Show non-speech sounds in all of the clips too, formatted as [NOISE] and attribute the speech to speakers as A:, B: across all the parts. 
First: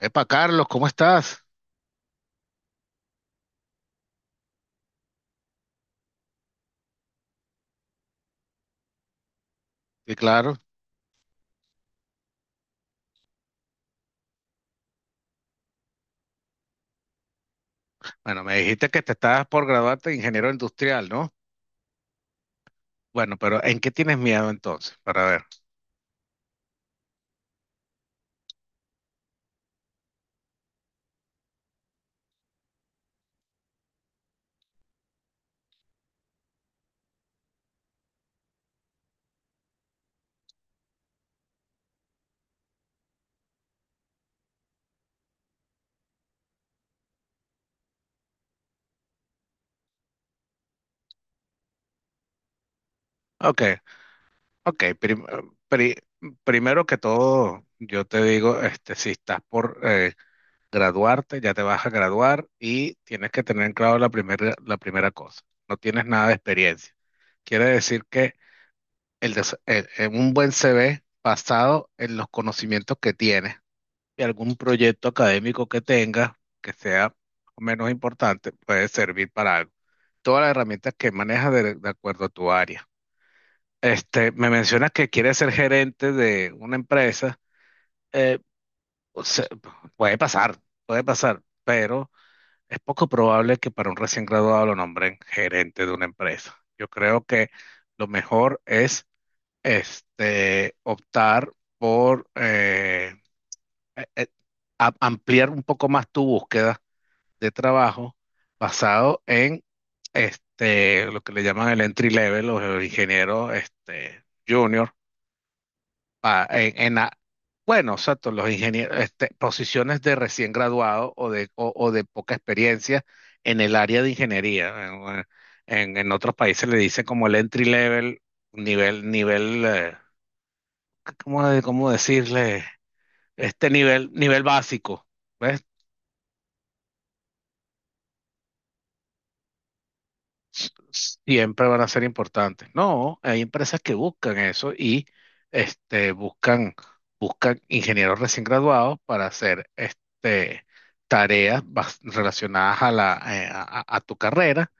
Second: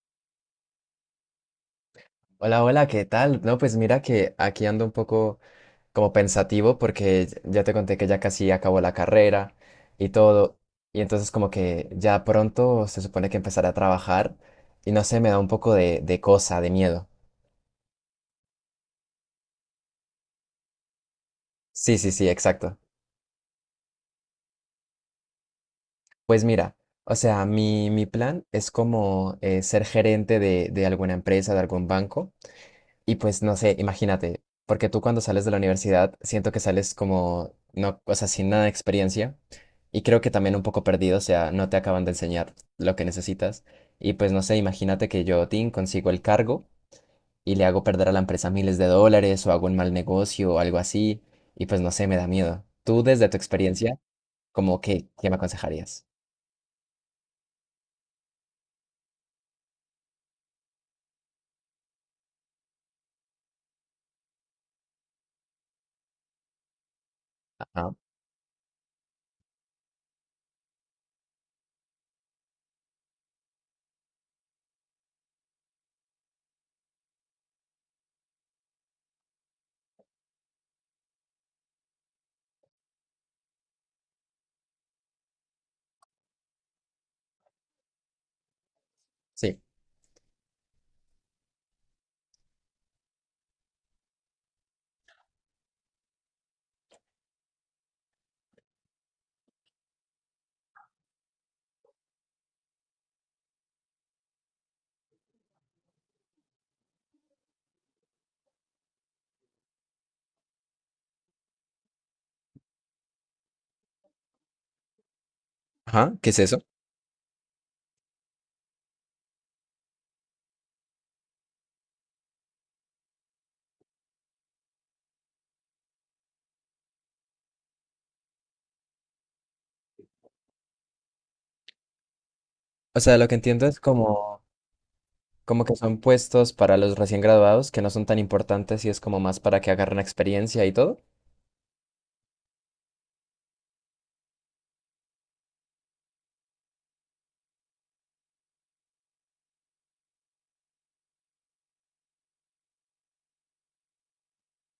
A: Epa, Carlos, ¿cómo estás?
B: Hola, hola, ¿qué tal? No, pues mira que aquí ando un poco como pensativo porque ya te conté que ya casi acabó la carrera y
A: Sí, claro.
B: todo. Y entonces como que ya pronto se supone que empezaré a trabajar y no sé, me da un poco de cosa, de miedo.
A: Bueno, me dijiste que te estabas por graduarte de ingeniero industrial, ¿no?
B: Sí, sí, sí, exacto.
A: Bueno, pero ¿en qué tienes miedo entonces? Para ver.
B: Pues mira, o sea, mi plan es como ser gerente de alguna empresa, de algún banco. Y pues no sé, imagínate, porque tú cuando sales de la universidad siento que sales como, no, o sea, sin nada de experiencia y creo que también un poco perdido, o sea, no te acaban de enseñar lo que necesitas. Y pues no sé, imagínate que yo, Tim, consigo el cargo y le hago perder a la empresa miles de dólares o hago un mal negocio o algo así y pues no sé, me da miedo. Tú desde tu
A: Ok,
B: experiencia, como
A: ok.
B: que, ¿qué me
A: Pri-
B: aconsejarías?
A: Primero que todo, yo te digo, si estás por graduarte, ya te vas a graduar y tienes que tener en claro la primera cosa. No tienes nada de experiencia. Quiere
B: Ajá,
A: decir que en un buen CV basado en los conocimientos que tienes y algún proyecto académico que tengas que sea menos importante puede servir para algo. Todas las herramientas que manejas de acuerdo a tu área. Me mencionas que quieres ser gerente de una empresa. eh, o sea,
B: sí.
A: puede pasar, puede pasar, pero es poco probable que para un recién graduado lo nombren gerente de una empresa. Yo creo que lo mejor es optar por eh, eh, ampliar un poco más tu búsqueda de trabajo basado en lo que le llaman el entry level, los ingenieros junior,
B: Ajá, ¿qué es
A: pa-
B: eso?
A: en, en a- bueno, exacto, los ingenieros, posiciones de recién graduado o de poca experiencia en el área de ingeniería. En otros países le dicen como el entry level, nivel, nivel, eh, ¿cómo decirle?
B: O sea, lo que entiendo es
A: Nivel,
B: como...
A: nivel básico.
B: Como
A: ¿Ves?
B: que son puestos para los recién graduados que no son tan importantes y es como más para que agarren experiencia y
A: s-
B: todo.
A: Siempre van a ser importantes. No, hay empresas que buscan eso y este, buscan, buscan ingenieros recién graduados para hacer tareas relacionadas a tu carrera,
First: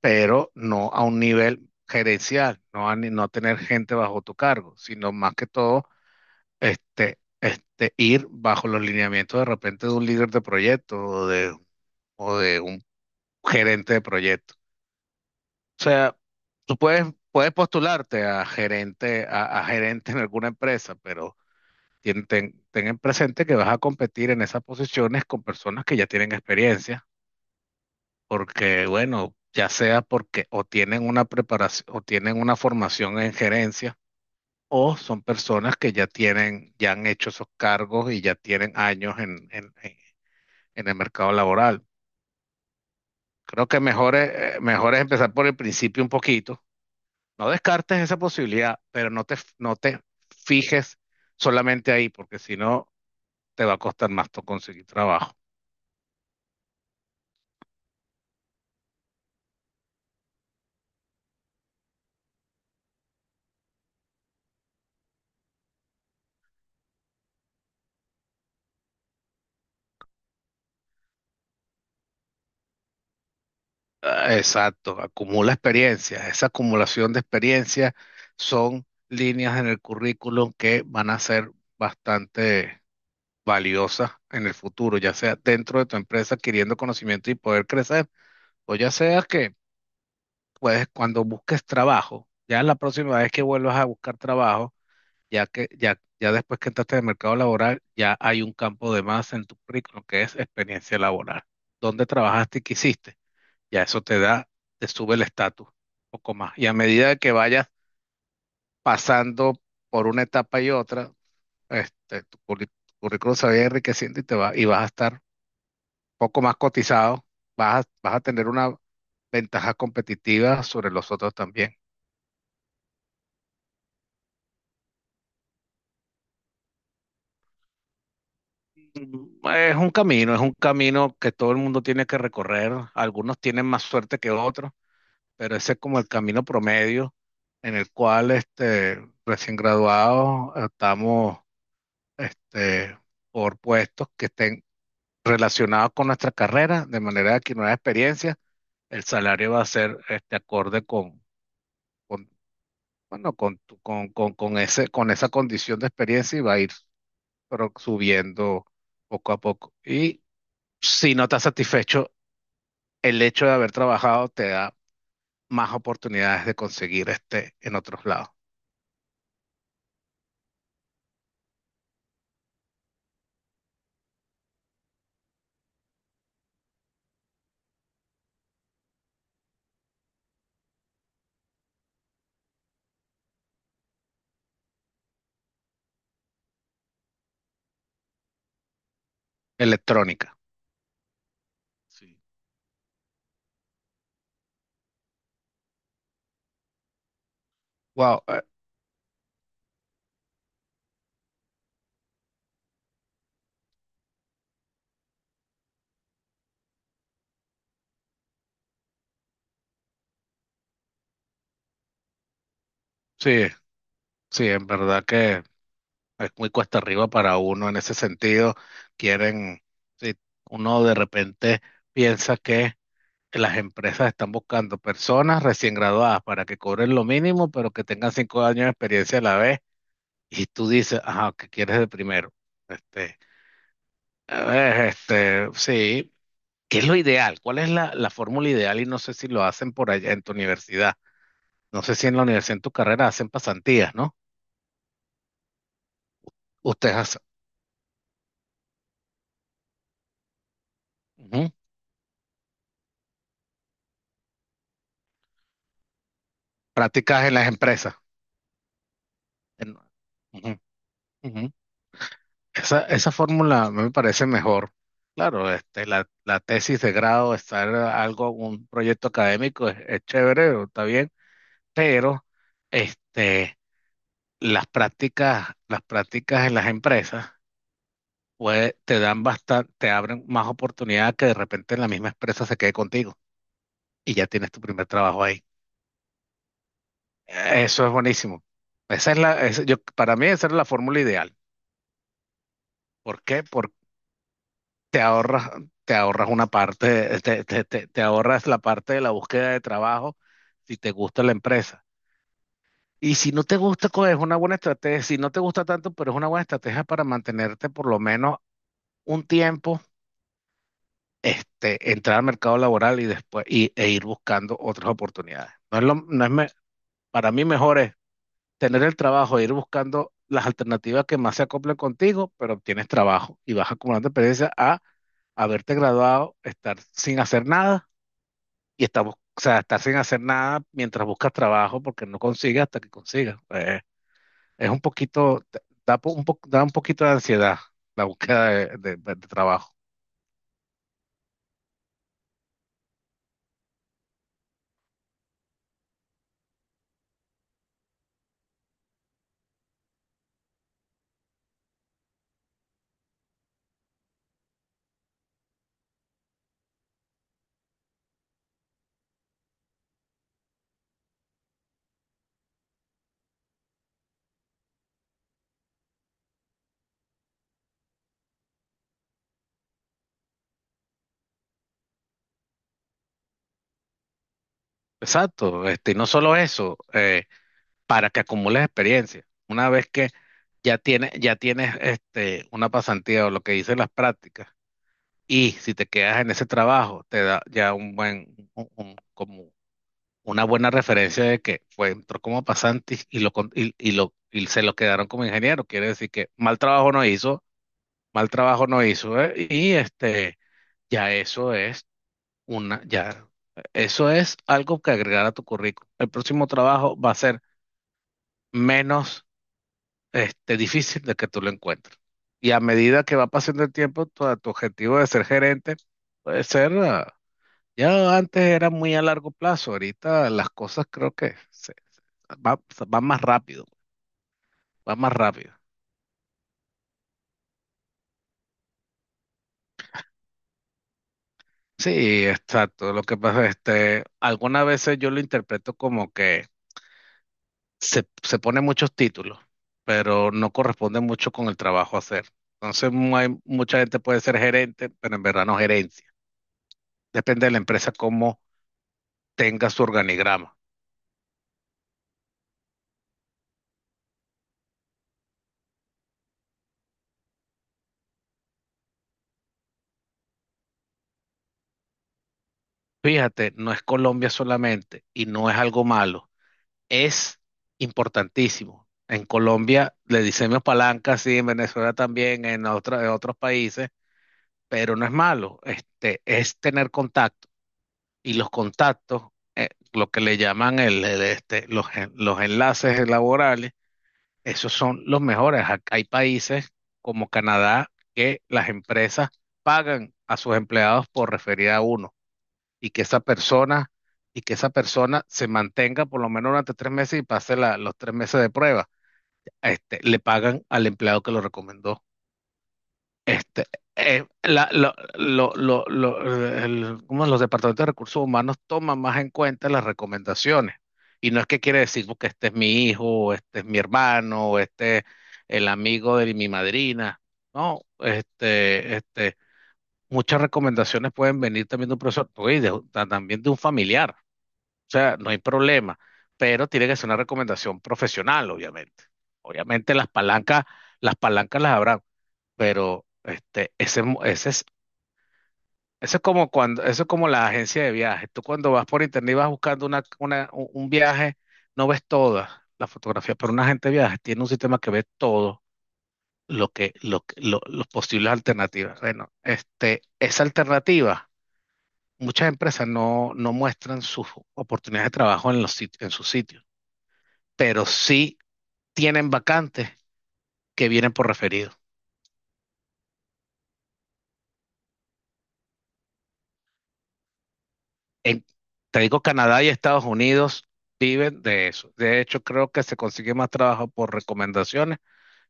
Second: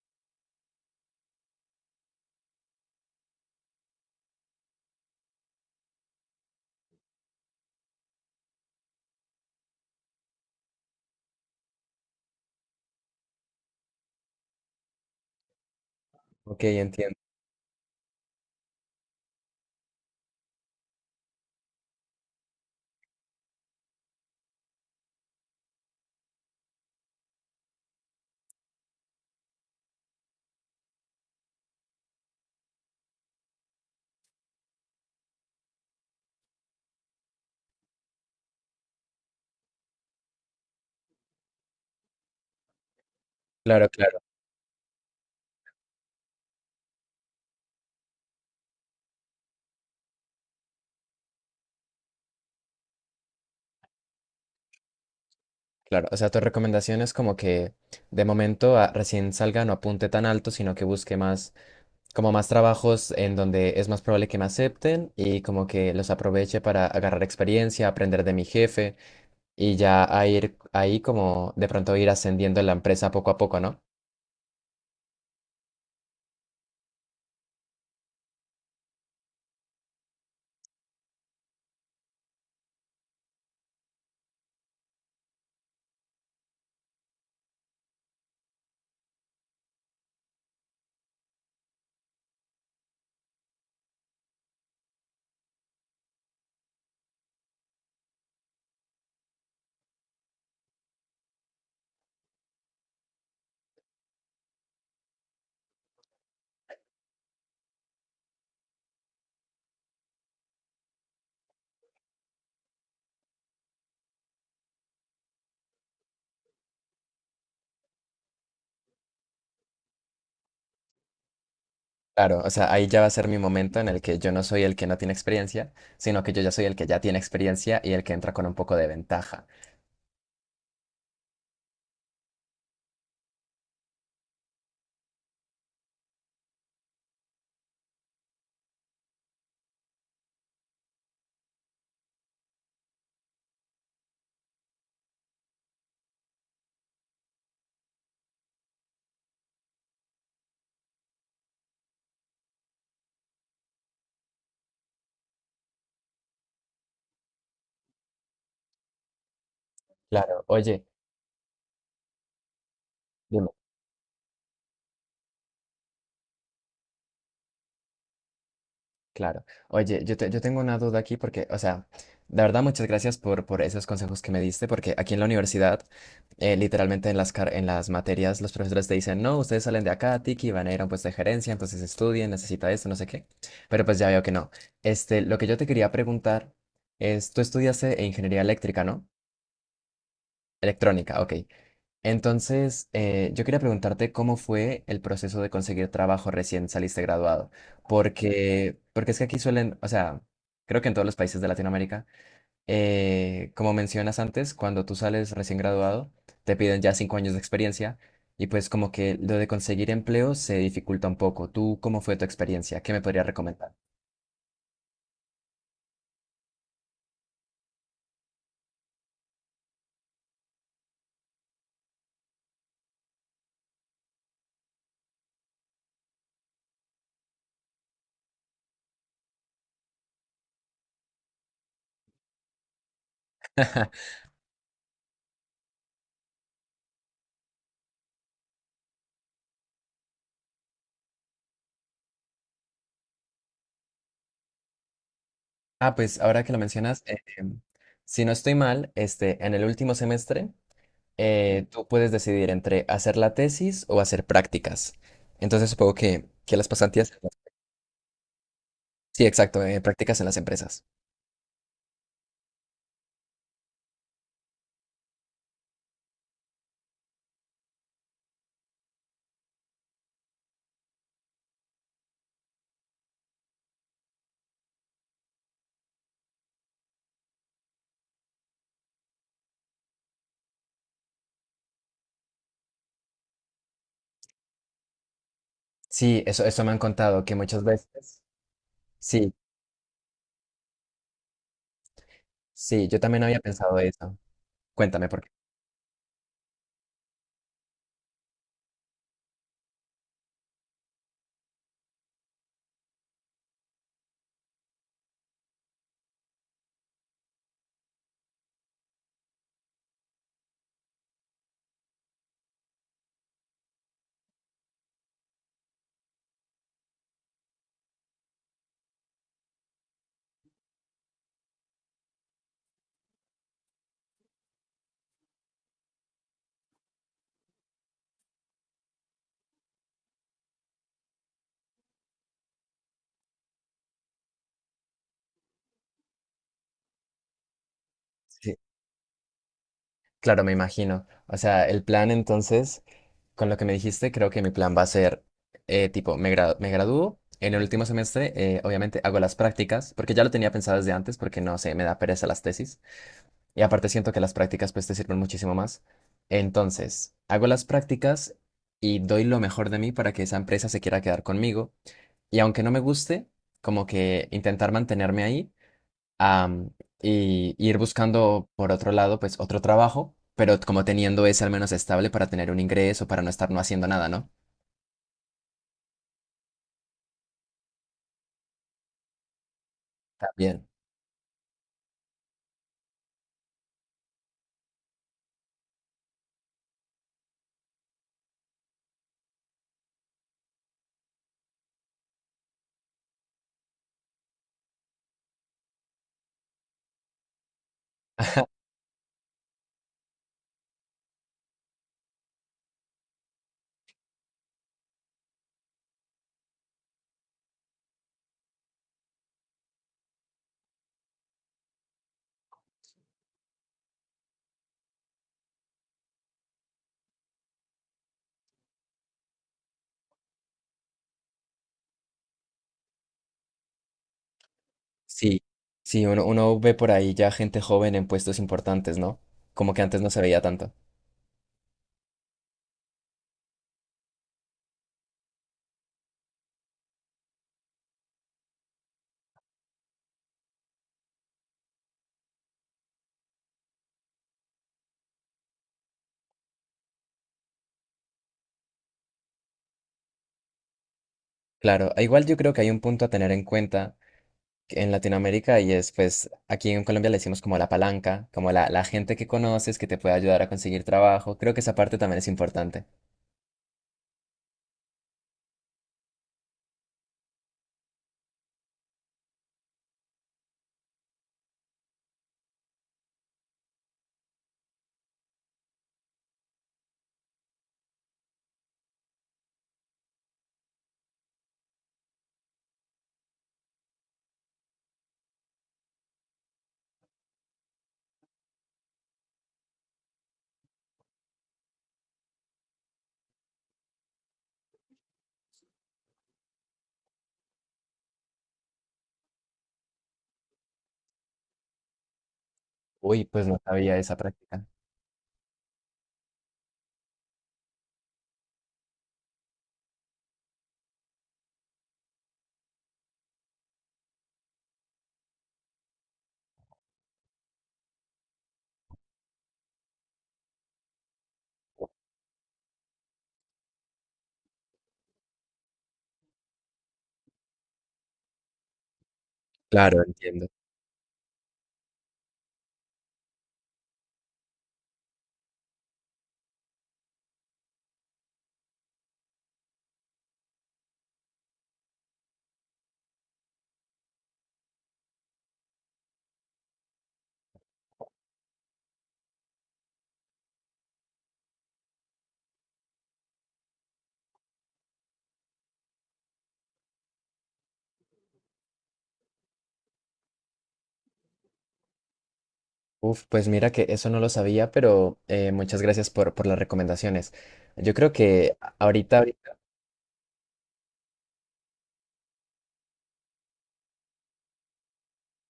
A: pero no a un nivel gerencial, no a ni- no tener gente bajo tu cargo, sino más que todo ir bajo los lineamientos de repente de un líder de proyecto o de un gerente de proyecto. O sea,
B: Ok,
A: tú puedes,
B: entiendo.
A: puedes postularte a gerente, a gerente en alguna empresa, pero ten en presente que vas a competir en esas posiciones con personas que ya tienen experiencia, porque bueno, ya sea porque o tienen una preparación o tienen una formación en gerencia, o son personas que ya tienen, ya han hecho esos cargos y ya tienen años en el mercado laboral. Creo que
B: Claro,
A: mejor
B: claro,
A: es, empezar por el principio un poquito. No descartes esa posibilidad, pero no te fijes solamente ahí, porque si no, te va a costar más conseguir trabajo.
B: claro. O sea, tu recomendación es como que de momento recién salga no apunte tan alto, sino que busque más, como más trabajos en donde es más probable que me acepten y como que los aproveche para agarrar experiencia, aprender de mi jefe y ya a ir ahí como de pronto ir ascendiendo en la empresa poco a poco, ¿no?
A: Ah, exacto, acumula experiencias. Esa acumulación de experiencias son líneas en el currículum que van a ser bastante valiosas en el futuro, ya sea dentro de tu empresa adquiriendo conocimiento y poder crecer, o ya sea pues, cuando busques trabajo, ya la próxima vez que vuelvas a buscar trabajo, ya después que entraste en el mercado laboral, ya hay un campo de más en tu currículum que es experiencia laboral. ¿Dónde trabajaste y qué hiciste? Ya eso te da, Te sube el estatus un poco más. Y a medida de que vayas pasando por una etapa y otra, tu currículum se va a ir enriqueciendo y y vas a estar un poco más cotizado, vas a tener una ventaja competitiva sobre los otros también.
B: Claro, o sea, ahí ya va a ser mi momento en el que yo no soy el que no tiene experiencia, sino que yo ya soy el que ya tiene experiencia y el que entra con un poco de ventaja.
A: Es un camino que todo el mundo tiene que recorrer. Algunos tienen más suerte que otros, pero ese es como el camino promedio en el cual recién graduados estamos este, por puestos que estén relacionados con nuestra carrera, de manera que nueva experiencia, el salario va a ser acorde con, bueno, con ese, con esa condición de experiencia y va a ir pero, subiendo poco a poco. Y
B: Claro, oye,
A: si no estás satisfecho, el hecho
B: dime,
A: de haber trabajado te da más oportunidades de conseguir en otros lados.
B: claro. Oye, yo tengo una duda aquí porque, o sea, de verdad muchas gracias por esos consejos que me diste, porque aquí en la universidad, literalmente en las materias, los profesores te dicen, no, ustedes salen de acá, Tiki, van a ir a un puesto de gerencia, entonces estudien, necesita esto, no sé qué. Pero pues ya veo que no. Este, lo que yo te quería preguntar es, tú estudiaste ingeniería eléctrica, ¿no?
A: Electrónica.
B: Electrónica, ok.
A: Sí.
B: Entonces, yo quería preguntarte cómo fue el proceso de conseguir trabajo recién saliste graduado,
A: Wow,
B: porque es que aquí suelen, o sea, creo que en todos los países de Latinoamérica, como mencionas antes, cuando tú sales recién graduado, te piden ya 5 años de experiencia y pues como que lo de conseguir empleo se dificulta un poco. ¿Tú cómo fue tu experiencia? ¿Qué me podrías
A: sí,
B: recomendar?
A: sí, en verdad que es muy cuesta arriba para uno en ese sentido. Quieren, sí, uno de repente piensa que las empresas están buscando personas recién graduadas para que cobren lo mínimo, pero que tengan cinco años de experiencia a la vez. Y tú dices, ajá, ¿qué quieres de primero? Este,
B: [LAUGHS]
A: a ver, sí, ¿qué es lo ideal? ¿Cuál es la fórmula ideal? Y no sé si lo hacen por allá en tu universidad. No sé si en la universidad, en tu carrera, hacen pasantías, ¿no?
B: Ah, pues ahora que lo
A: Ustedes
B: mencionas,
A: hacen
B: si no estoy mal, este, en el último semestre
A: ujú,
B: tú puedes decidir entre hacer la tesis o hacer prácticas. Entonces supongo que las pasantías...
A: prácticas en las empresas.
B: Sí, exacto,
A: En-
B: prácticas en las
A: ujú,
B: empresas.
A: ujú. Esa fórmula a mí me parece mejor. Claro, la tesis de grado, estar algo, un proyecto académico es chévere, está bien, pero este, las prácticas en las empresas te dan bastante, te abren más oportunidad que de repente en la misma empresa se quede contigo y ya tienes tu primer trabajo ahí.
B: Sí, eso me han contado, que muchas
A: Eso es
B: veces...
A: buenísimo. Esa es
B: Sí,
A: la, esa- Yo, para mí esa es la fórmula ideal.
B: sí, yo
A: ¿Por
B: también había
A: qué? Porque
B: pensado eso.
A: te
B: Cuéntame por qué.
A: ahorras, te ahorras una parte, te ahorras la parte de la búsqueda de trabajo si te gusta la empresa. Y si no te gusta, es una buena estrategia. Si no te gusta tanto, pero es una buena estrategia para mantenerte por lo menos un tiempo, entrar al mercado laboral e ir buscando otras oportunidades. No es lo, no es me- Para mí mejor es tener el trabajo, e ir buscando las alternativas que más se acoplen contigo, pero obtienes trabajo y vas acumulando experiencia a haberte graduado, estar sin hacer nada y o sea, estar sin hacer nada mientras buscas trabajo porque no consigues hasta que consigas. Es un poquito, da un poquito de ansiedad la búsqueda
B: Sí,
A: de trabajo.
B: claro, me imagino. O sea, el plan entonces, con lo que me dijiste, creo que mi plan va a ser, tipo, me gradúo. En el último semestre, obviamente, hago las prácticas, porque ya lo tenía pensado desde antes, porque no sé, me da pereza las tesis. Y aparte siento que las prácticas pues te sirven muchísimo más. Entonces, hago las prácticas y doy lo mejor de mí para que esa empresa se quiera quedar conmigo. Y aunque no me guste, como que intentar mantenerme ahí am, y ir buscando por otro lado pues otro trabajo, pero como teniendo ese al menos estable para tener un ingreso, para no estar no haciendo nada, ¿no?
A: Exacto, y no solo eso. Para que acumules experiencia. Una vez que
B: También.
A: ya tienes una pasantía o lo que dicen las prácticas, y si te quedas en ese trabajo, te da ya un buen, como una buena referencia de que fue, entró como pasante y lo, con- y lo, y se lo quedaron como ingeniero. Quiere decir que mal trabajo no hizo, mal trabajo no hizo, ¿eh? Y ya eso es una, ya, eso es algo que agregar a tu currículum. El próximo trabajo va a ser menos difícil de que tú lo encuentres. Y a medida que va pasando el tiempo, tu objetivo de ser gerente puede ser, ah, ya antes era muy a largo plazo, ahorita las cosas creo que va, van más rápido, va más
B: Sí,
A: rápido.
B: sí, uno ve por ahí ya gente joven en puestos importantes, ¿no? Como que antes no se veía tanto.
A: Sí, exacto. Lo que pasa, algunas veces yo lo interpreto como que se pone muchos títulos, pero no corresponde mucho con el trabajo a hacer. Entonces, mucha gente puede ser gerente, pero en verdad no gerencia. Depende de la empresa cómo tenga su organigrama.
B: Claro, e igual yo creo que hay un punto a tener en cuenta en Latinoamérica y es pues aquí en Colombia le decimos como la palanca, como la gente que conoces que te puede ayudar a conseguir trabajo. Creo que esa parte también es importante.
A: Fíjate, no es Colombia solamente y no es algo malo, es importantísimo. En Colombia le decimos palanca, sí, en Venezuela también, en otros países, pero no es malo, es tener contacto. Y los contactos, lo que le llaman el, este, los, en- los enlaces laborales, esos son los mejores. Hay países como Canadá que las empresas pagan a sus empleados por referir a uno. y que esa persona, y que esa persona se mantenga por lo menos durante tres meses y pase los tres meses de prueba. Le pagan al empleado que lo recomendó.
B: Uy, pues no
A: Este,
B: sabía esa
A: eh,
B: práctica.
A: la- lo- lo- lo- lo- ¿Cómo es? Los departamentos de recursos humanos toman más en cuenta las recomendaciones. Y no es que quiere decir que este es mi hijo, o este es mi hermano, o este es el amigo de mi madrina. No, muchas recomendaciones pueden venir también de un profesor, oye, también de un familiar. O sea, no hay problema, pero tiene que ser una recomendación profesional, obviamente. Obviamente
B: Claro, entiendo.
A: las palancas las habrán, pero ese es, eso es como cuando, eso es como la agencia de viajes. Tú cuando vas por internet y vas buscando un un viaje, no ves todas las fotografías, pero una agente de viajes tiene un sistema que ve todo los posibles alternativas. Bueno, esa alternativa, muchas empresas no muestran sus oportunidades de trabajo en los en sus sitios, pero sí tienen vacantes que vienen por referido.
B: Uf, pues mira que eso no lo sabía, pero muchas gracias por las recomendaciones. Yo creo
A: En,
B: que
A: Te digo, Canadá y Estados Unidos viven de eso. De hecho, creo que se consigue más trabajo por recomendaciones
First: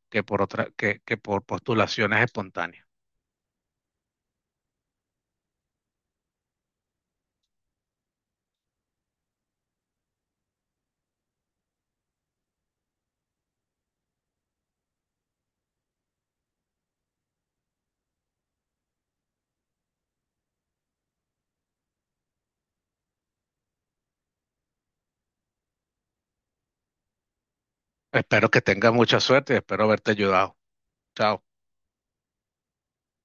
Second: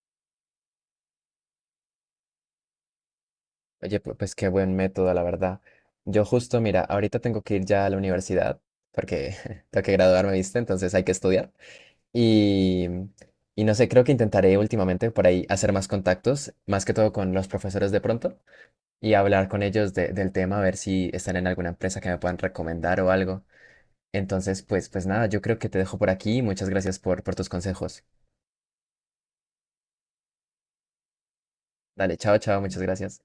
A: que por postulaciones espontáneas.
B: oye, pues qué buen método, la verdad. Yo justo, mira, ahorita tengo que ir ya a la universidad porque [LAUGHS] tengo que graduarme, ¿viste? Entonces hay que estudiar. Y, y no sé, creo que intentaré últimamente por ahí hacer más contactos, más que todo con los profesores de pronto, y hablar con ellos del tema, a ver si están en alguna empresa que me puedan recomendar o algo. Entonces, pues, nada, yo creo que te dejo por aquí. Y Muchas gracias por tus consejos.
A: Espero que tengas mucha suerte y espero haberte ayudado. Chao.
B: Dale, chao, chao, muchas gracias.